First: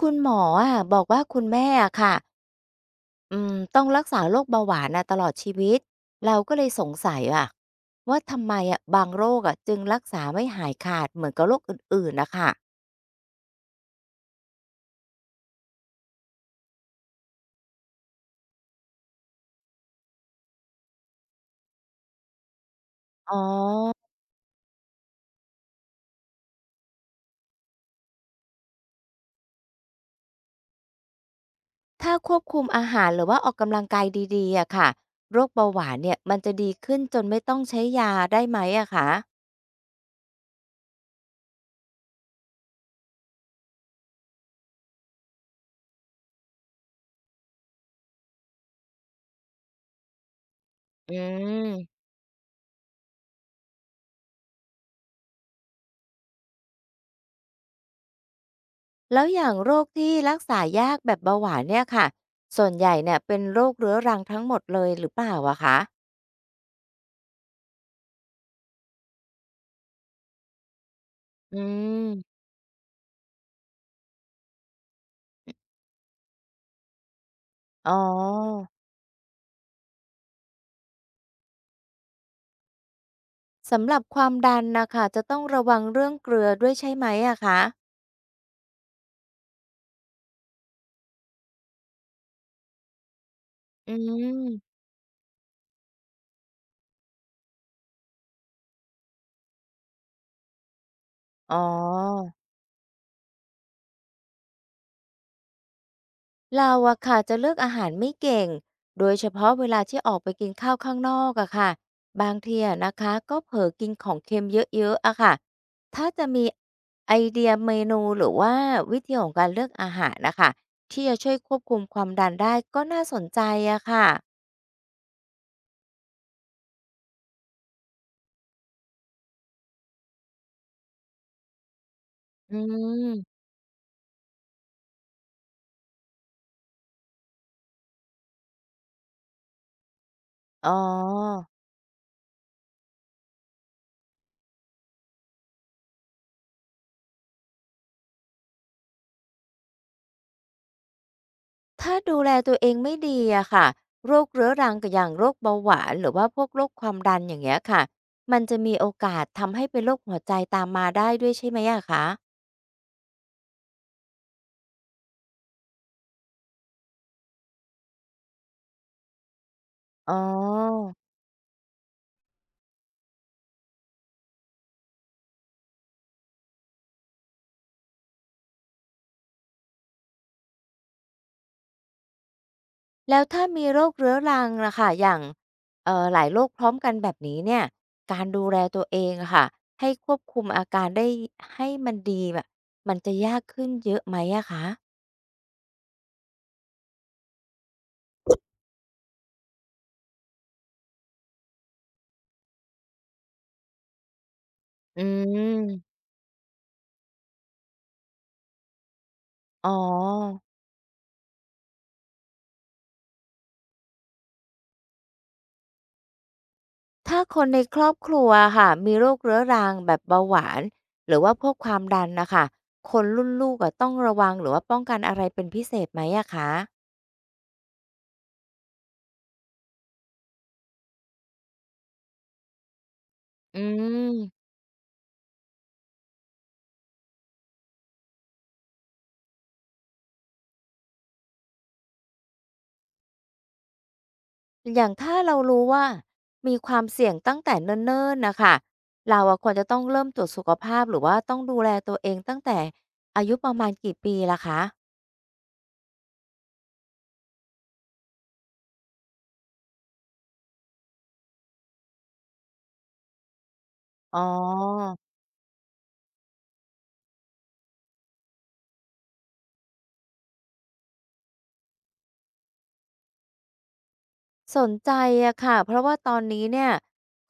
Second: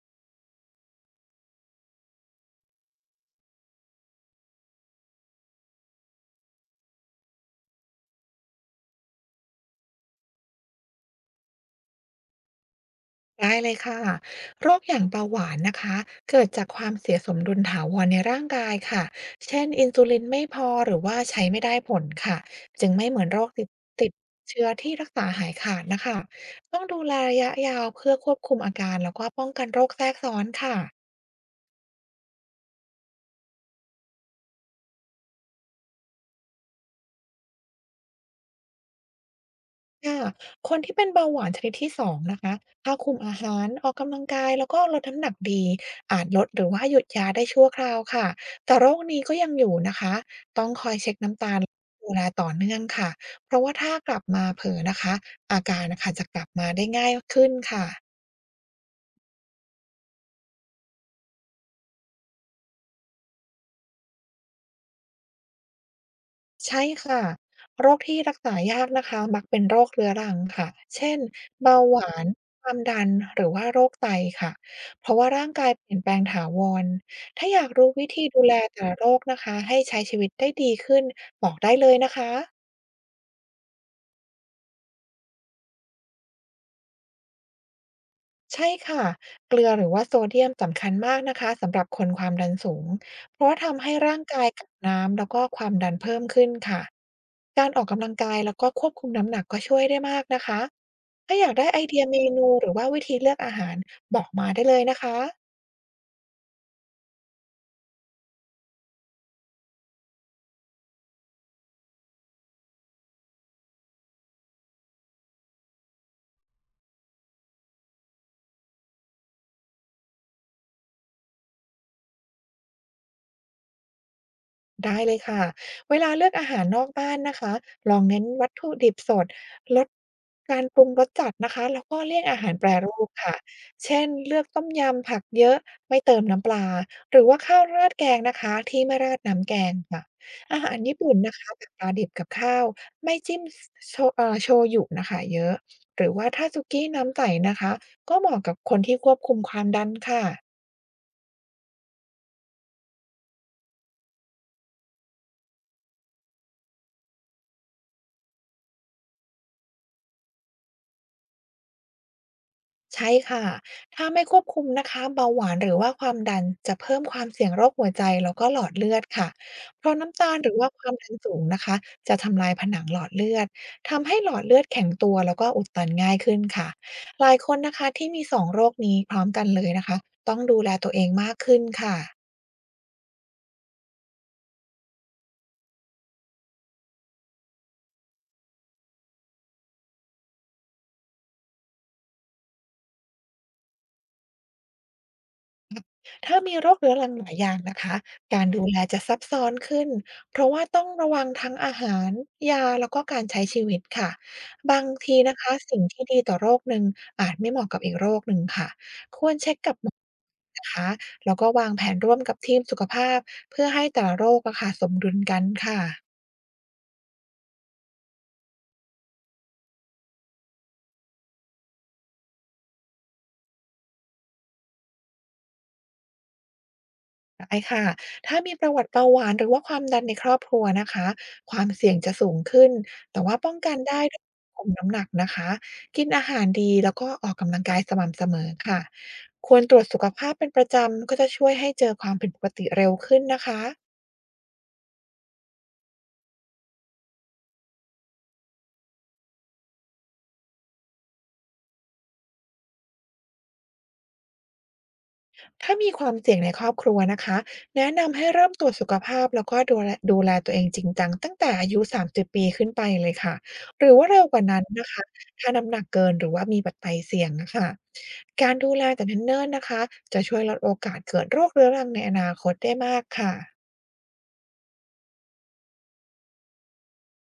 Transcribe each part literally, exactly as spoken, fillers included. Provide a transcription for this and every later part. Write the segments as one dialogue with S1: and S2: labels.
S1: คุณหมออะบอกว่าคุณแม่อะค่ะอืมต้องรักษาโรคเบาหวานน่ะตลอดชีวิต เราก็เลยสงสัยอะว่าทำไมอะบางโรคอ่ะจึงรักษาไม่หายขาดเหมือนกับโรคอื่นๆนะคะ
S2: ได้เลยค่ะโรคอย่างเบาหวานนะคะเกิดจากความเสียสมดุลถาวรในร่างกายค่ะเช่นอินซูลินไม่พอหรือว่าใช้ไม่ได้ผลค่ะจึงไม่เหมือน
S1: อ๋อ
S2: โรคติดติดเชื้อที่รักษาหายขาดนะคะต้องดูแลระยะยาวเพื่อควบคุมอาการแล้วก็ป้องกันโรคแทรกซ้อนค่ะ
S1: ถ้าควบคุมอาหารหรือว่าออกกำลังกายดีๆอะค่ะโรคเบาหวานเนี่ยมันจะดีขึ้นจนไม่ต้องใช้ยาได้ไหมอะคะ
S2: ค่ะคนที่เป็นเบาหวานชนิดที่สองนะคะถ้าคุมอาหารออกกำลังกายแล้วก็ลดน้ำหนักดีอาจลดหรือว่าหยุดยาได้ชั่วคราวค่ะ แต่โรคนี้ก็ยังอยู่นะคะต้องคอย
S1: อื
S2: เช็คน้ำตาล
S1: ม
S2: ดูแลต่อเนื่องค่ะ เพราะว่าถ้ากลับมาเผลอนะคะอาการน่ะค่ะจะกลับมาได้ง่ายขึ้นค่ะ
S1: แล้วอย่างโรคที่รักษายากแบบเบาหวานเนี่ยค่ะส่วนใหญ่เนี่ยเป็นโรคเรื้อรังทั้งหมดเลยหรือเปล่าอะคะ
S2: ใช่ค่ะโรคที่รักษายากนะคะมักเป็นโรคเรื้อรังค่ะเช่น
S1: อื
S2: เบาหวาน
S1: ม
S2: ความดันหรือว่าโรคไตค่ะเพราะว่าร่างกายเปลี่ยนแปลงถาวรถ้าอยากรู้
S1: อ๋
S2: วิธีดูแล
S1: อ
S2: แต่ละโรคนะคะให้ใช้ชีวิตได้ดีขึ้นบอกได้เลยนะคะ
S1: สำหรับความดันนะค่ะจะต้องระวังเรื่องเกลือด้วยใช่ไหมอะคะ
S2: ใช่ค่ะเกลือหรือว่าโซเดียมสำคัญมากนะคะสำหรับคนความดันสูง เพราะว่าทำ
S1: อื
S2: ให้ร่างกายกัก
S1: ม
S2: น้ำแล้วก็ความดันเพิ่มขึ้นค่ะการออกกำลังกายแล้วก็ควบคุมน้ำหนักก็ช่วยได้มากนะคะถ้าอยา
S1: อ๋
S2: กได้ไอเดียเม
S1: อ
S2: นูหรือว่าวิธีเลือกอาหารบอกมาได้เลยนะคะ
S1: เราอะค่ะจะเลือกอาหารไม่เก่งโดยเฉพาะเวลาที่ออกไปกินข้าวข้างนอกอะค่ะบางทีอะนะคะก็เผลอกินของเค็มเยอะๆอะค่ะถ้าจะมีไอเดียเมนูหรือว่าวิธีของการเลือกอาหารนะคะที่จะช่วยควบคุมความดันได้ก็น่าสนใจอะค่ะ
S2: ได้เลยค่ะเวลาเลือกอาหารนอกบ้านนะคะลองเน้นวัตถุดิบสดลดการปรุงรสจัดนะคะแล้วก็เลี่ยงอาหา
S1: อื
S2: รแปรรูปค่ะ
S1: ม
S2: เช่นเลือกต้มยำผักเยอะไม่เติมน้ำปลาหรือว่าข้าวราดแกงนะคะที่ไม่ราดน้ำแกงค่ะอา
S1: อ๋อ
S2: หารญี่ปุ่นนะคะแบบปลาดิบกับข้าวไม่จิ้มโชเอ่อโชยุนะคะเยอะหรือว่าถ้าซุกี้น้ำใสนะคะก็เหมาะกับคนที่ควบคุมความดันค่ะ
S1: ถ้าดูแลตัวเองไม่ดีอะค่ะโรคเรื้อรังกบอย่างโรคเบาหวานหรือว่าพวกโรคความดันอย่างเงี้ยค่ะมันจะมีโอกาสทำให้เป็นโรคหัวใจตามมาได้ด้วยใช่ไหมอะคะ
S2: ใช่ค่ะถ้าไม่ควบคุมนะคะเบาหวานหรือว่าความดันจะเพิ่มความเสี่ยงโรคหัวใจแล้วก็หลอดเลือดค่ะเพราะ
S1: อ๋
S2: น้ำตาลหรือว่าค
S1: อ
S2: วามดันสูงนะคะจะทำลายผนังหลอดเลือดทำให้หลอดเลือดแข็งตัวแล้วก็อุดตันง่ายขึ้นค่ะหลายคนนะคะที่มีสองโรคนี้พร้อมกันเลยนะคะต้องดูแลตัวเองมากขึ้นค่ะ
S1: แล้วถ้ามีโรคเรื้อรังละค่ะอย่างเอ่อหลายโรคพร้อมกันแบบนี้เนี่ยการดูแลตัวเองอะค่ะให้ควบคุมอาการได้ให้มันดีแบบมันจะยากขึ้นเยอะไหมอะคะ
S2: ถ้ามีโรคเรื้อรังหลายอย่างนะคะการดูแลจะซับซ้อนขึ้น เพราะว่าต้องระวังทั้งอาหารยาแล้วก็การใช้ชีวิตค่ะบาง
S1: อื
S2: ที
S1: ม
S2: นะคะสิ่งที่ดีต่อโรคหนึ่งอาจไม่เหมาะกับอีกโรคหนึ่งค่ะควรเช็ค
S1: อ๋อ
S2: กับหมอนะคะแล้วก็วางแผนร่วมกับทีมสุขภาพเพื่อให้แต่ละโรคอะค่ะสมดุลกันค่ะ
S1: ถ้าคนในครอบครัวค่ะมีโรคเรื้อรังแบบเบาหวานหรือว่าพวกความดันนะคะคนรุ่นลูกอะต้องระวังหรือว่าป้องกันอะไรเป็นพิเศษไหมอะคะ
S2: ได้ค่ะ ถ้ามีประวัติเบาหวานหรือว่าความดันในครอบครัวนะคะ ความเสี่ยงจะสูงขึ้น แต่ว่าป้อง
S1: อื
S2: กันได้ด้วยกา
S1: ม
S2: รคุมน้ำหนักนะคะ กินอาหารดีแล้วก็ออกกำลังกายสม่ำเสมอค่ะ ควรตรวจสุขภาพเป็นประจำก็จะช่วยให้เจอความผิดปกติเร็วขึ้นนะคะ
S1: อย่างถ้าเรารู้ว่ามีความเสี่ยงตั้งแต่เนิ่นๆนะคะเราอะควรจะต้องเริ่มตรวจสุขภาพหรือว่าต้องดูแลตัวเองตั้งแต่อายุประมาณกี่ปีล่ะคะ
S2: ถ้ามีความเสี่ยงในครอบครัวนะคะแนะนำให้เริ่มตรวจสุขภาพแล้วก็ดูแลดูแลตัวเองจริงจังตั้งแต่อายุ สามสิบ ปีขึ้นไปเลยค่ะหรือว่า
S1: อ๋อ
S2: เร็วกว่านั้นนะคะถ้าน้ำหนักเกินหรือว่ามีปัจจัยเสี่ยงนะค่ะการดูแลแต่เนิ่นๆนะคะจะช่วยลดโอกาสเกิดโรคเรื้อรังในอนาคตได้มากค่ะ
S1: สนใจอะค่ะเพราะว่าตอนนี้เนี่ย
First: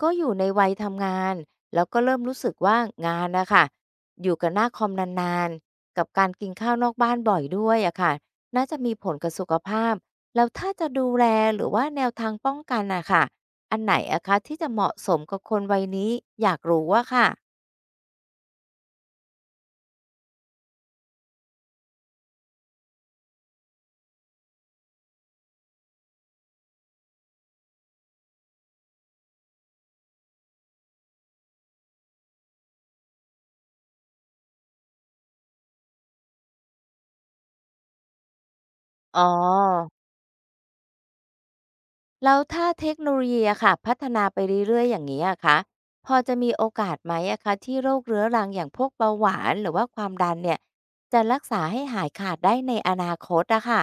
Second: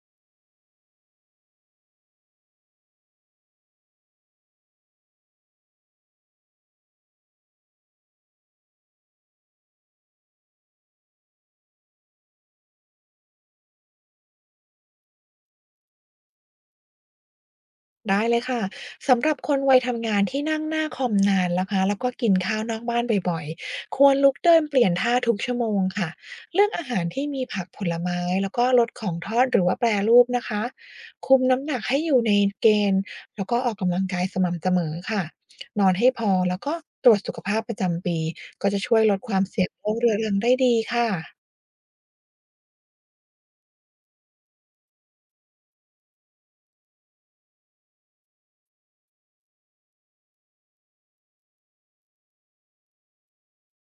S1: ก็อยู่ในวัยทำงานแล้วก็เริ่มรู้สึกว่างานนะคะอยู่กับหน้าคอมนานๆกับการกินข้าวนอกบ้านบ่อยด้วยอะค่ะน่าจะมีผลกับสุขภาพแล้วถ้าจะดูแลหรือว่าแนวทางป้องกันนะค่ะอันไหนอะคะที่จะเหมาะสมกับคนวัยนี้อยากรู้ว่าค่ะ
S2: ได้เลยค่ะสำหรับคนวัยทำงานที่นั่งหน้าคอมนานนะคะแล้วก็กินข้าวนอกบ้านบ่อยๆควรลุกเดินเปลี่ยนท่าทุกชั่วโมงค่ะเลือกอาหารที่มีผักผลไม้แล้วก็ลดของทอดหรือว่าแปรรูปนะคะคุมน้ำหนักให้อยู่ในเกณฑ์แล้วก็ออกกำลังกายสม่ำเสมอค่ะนอนให้พอแล้วก็ตรวจสุขภาพประจำปีก็จะช่วยล
S1: อ๋อ
S2: ดความเสี่ยงโรคเรื้อรังได้ดีค่ะ
S1: แล้วถ้าเทคโนโลยีอะค่ะพัฒนาไปเรื่อยๆอย่างนี้อะคะพอจะมีโอกาสไหมอะคะที่โรคเรื้อรังอย่างพวกเบาหวานหรือว่าความดันเนี่ยจะรักษาให้หายขาดได้ในอนาคตอะค่ะ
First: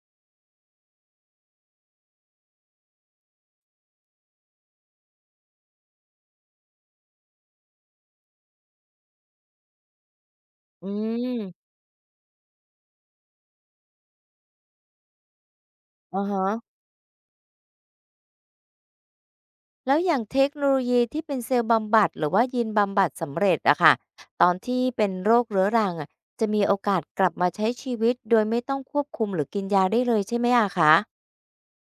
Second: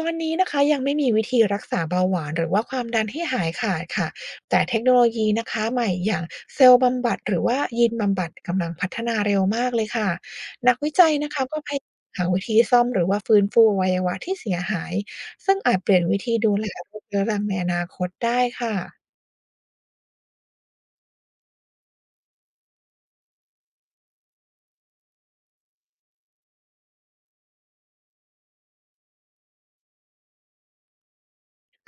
S2: ตอนนี้นะคะยังไม่มีวิธีรักษาเบาหวานหรือว่าความดันให้หายขาดค่ะแต่เทคโนโลยีนะคะใหม่อย่างเซลล์บำบัดหรือว่ายีนบำบัดกำลังพัฒนาเร็วมากเลยค่ะนัก
S1: อื
S2: วิจัยนะ
S1: ม
S2: คะก็พยายามหาวิธีซ่อมหรือว่าฟื้นฟูอวัยวะที่เสียหายซึ่งอาจเปลี่ยนวิ
S1: อะ
S2: ธี
S1: ฮะ
S2: ดูแลโรคเรื้อรังในอนาคตได้ค่ะ
S1: แล้วอย่างเทคโนโลยีที่เป็นเซลล์บำบัดหรือว่ายีนบำบัดสำเร็จอะค่ะตอนที่เป็นโรคเรื้อรังอะจะมีโอกาสกลับมาใช้ชีวิตโดยไม่ต้องควบคุมหรือกินยาได้เลยใช่ไหมอะคะ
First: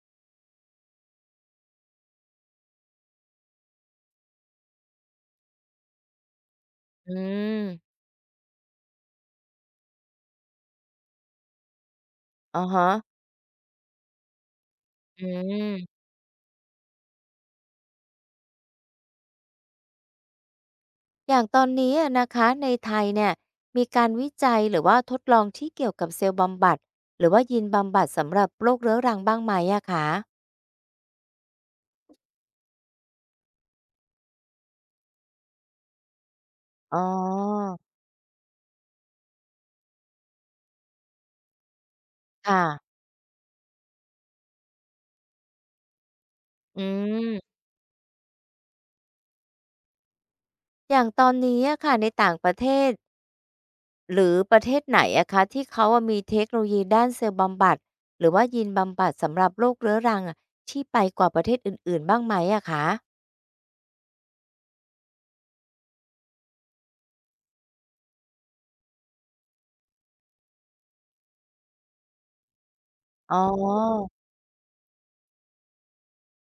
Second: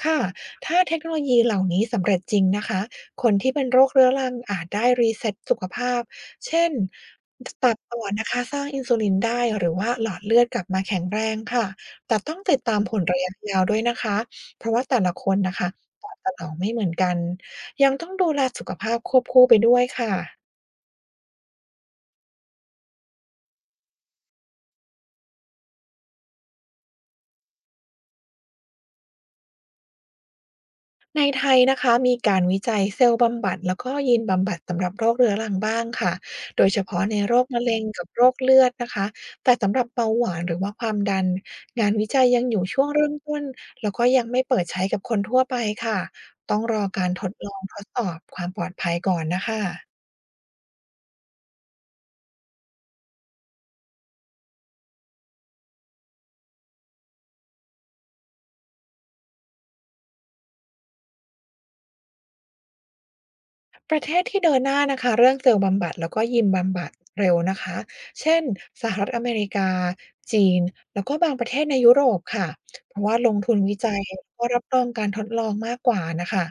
S2: ค่ะถ้าเทคโนโลยีเหล่านี้สำเร็จจริงนะคะคนที่เป็นโรคเรื้อรังอาจได้รีเซ็ตสุขภาพ เช่น
S1: อื
S2: ตับ
S1: ม
S2: อ่อนนะคะสร้างอินซูลินได้ หรือว่าหลอดเลือดกลับมาแข็งแรงค่ะแต่ต้องติด
S1: อะ
S2: ตาม
S1: ฮะ
S2: ผลระยะยาวด้วยนะคะเพราะว่าแต่ละ
S1: อื
S2: คนนะคะ
S1: ม
S2: ตอบสนองไม่เหมือนกัน ยังต้องดูแลสุขภาพควบคู่ไปด้วยค่ะ
S1: อย่างตอนนี้อะนะคะในไทยเนี่ยมีการวิจัยหรือว่าทดลองที่เกี่ยวกับเซลล์บำบัดหรือว่ายีนบำบัดสำหรับโรคเรื้อรังบ้างไหมอะคะ
S2: ในไทยนะคะมีการวิจัยเซลล์บำบัดแล้วก็ยีนบำบัดสำหรับโรคเรื้อรังบ้างค่ะโดยเฉ
S1: อ๋อ
S2: พาะในโรคมะเร็งกับโรคเลือดนะคะแต่สำหรับเบาหวานหรือว่าความดันงานวิจัยยังอ
S1: ค่ะ
S2: ยู่ช่วงเริ่มต้นแล้วก็ยังไม่เปิดใช้กับคนทั่วไปค่ะต้องร
S1: อื
S2: อการทดล
S1: ม
S2: องทดสอบความปลอดภัยก่อนนะคะ
S1: อย่างตอนนี้อะค่ะในต่างประเทศหรือประเทศไหนอะคะที่เขาอะมีเทคโนโลยีด้านเซลล์บำบัดหรือว่ายีนบำบัดสำหรับโรคเรื้อรังอะที่ไปกว่าประเทศอื่นๆบ้างไหมอะคะ
S2: ประเทศที่เดินหน้านะคะเรื่องเซลล์บำบัดแล้วก็ยีนบำบัดเร็วนะคะเช่นสหรัฐอเมริกาจีนแล้วก็บางประเทศในยุโรปค่ะเพราะว่าล
S1: อ๋
S2: ง
S1: อ
S2: ทุนวิจัยแล้วก็รับรองการทดลองมากกว่านะคะ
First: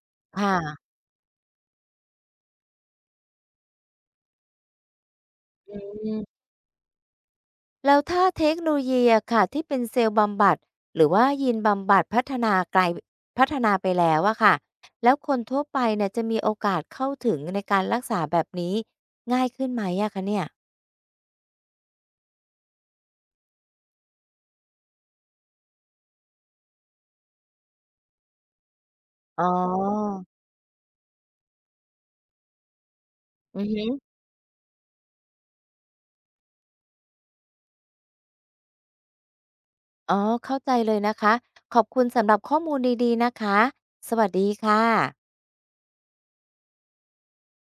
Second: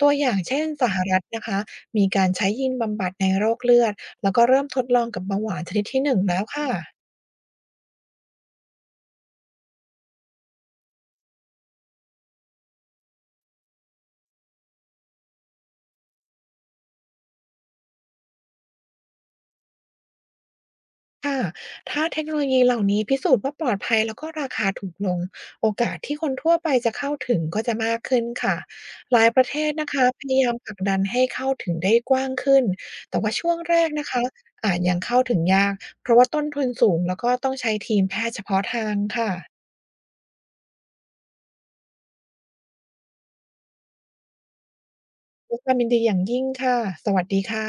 S2: ตัวอย่าง
S1: ค่ะ
S2: เช่นสหรัฐนะคะมีการใช้ยีนบำบัดในโรคเลือดแล้วก็เริ่มทดลองกับเบาหวานชนิดที่ห
S1: อื
S2: นึ่งแล้
S1: ม
S2: วค่ะ
S1: แล้วถ้าเทคโนโลยีอะค่ะที่เป็นเซลล์บำบัดหรือว่ายีนบำบัดพัฒนาไกลพัฒนาไปแล้วอะค่ะแล้วคนทั่วไปเนี่ยจะมีโอกาสเข้าถึงในการรักษาแบบนี้ง่ายขึ้นไหมอะคะเนี่ย
S2: ค่ะถ้าเทคโนโลยีเหล่านี้พิสูจน์ว่าปลอดภัยแล้วก็ราคาถูกลงโอกาสที่คนทั่วไปจะเข้าถึงก็จะมากขึ้นค่ะหลายป
S1: อ๋
S2: ระเทศนะคะ
S1: อ
S2: พยายามผลักดันให้เข้าถึงได้กว้างขึ้นแต่ว่าช่วง
S1: อือ
S2: แร
S1: ฮึ
S2: กนะคะอาจยังเข้าถึงยากเพราะว่าต้นทุนสูงแล้วก็ต้องใช้ทีมแพทย์เฉพาะทางค่ะ
S1: อ๋อเข้าใจเลยนะคะขอบคุณสำหรับข้อมูลดีๆนะคะสวัสดีค่ะ
S2: ด้วยความยินดีอย่างยิ่งค่ะสวัสดีค่ะ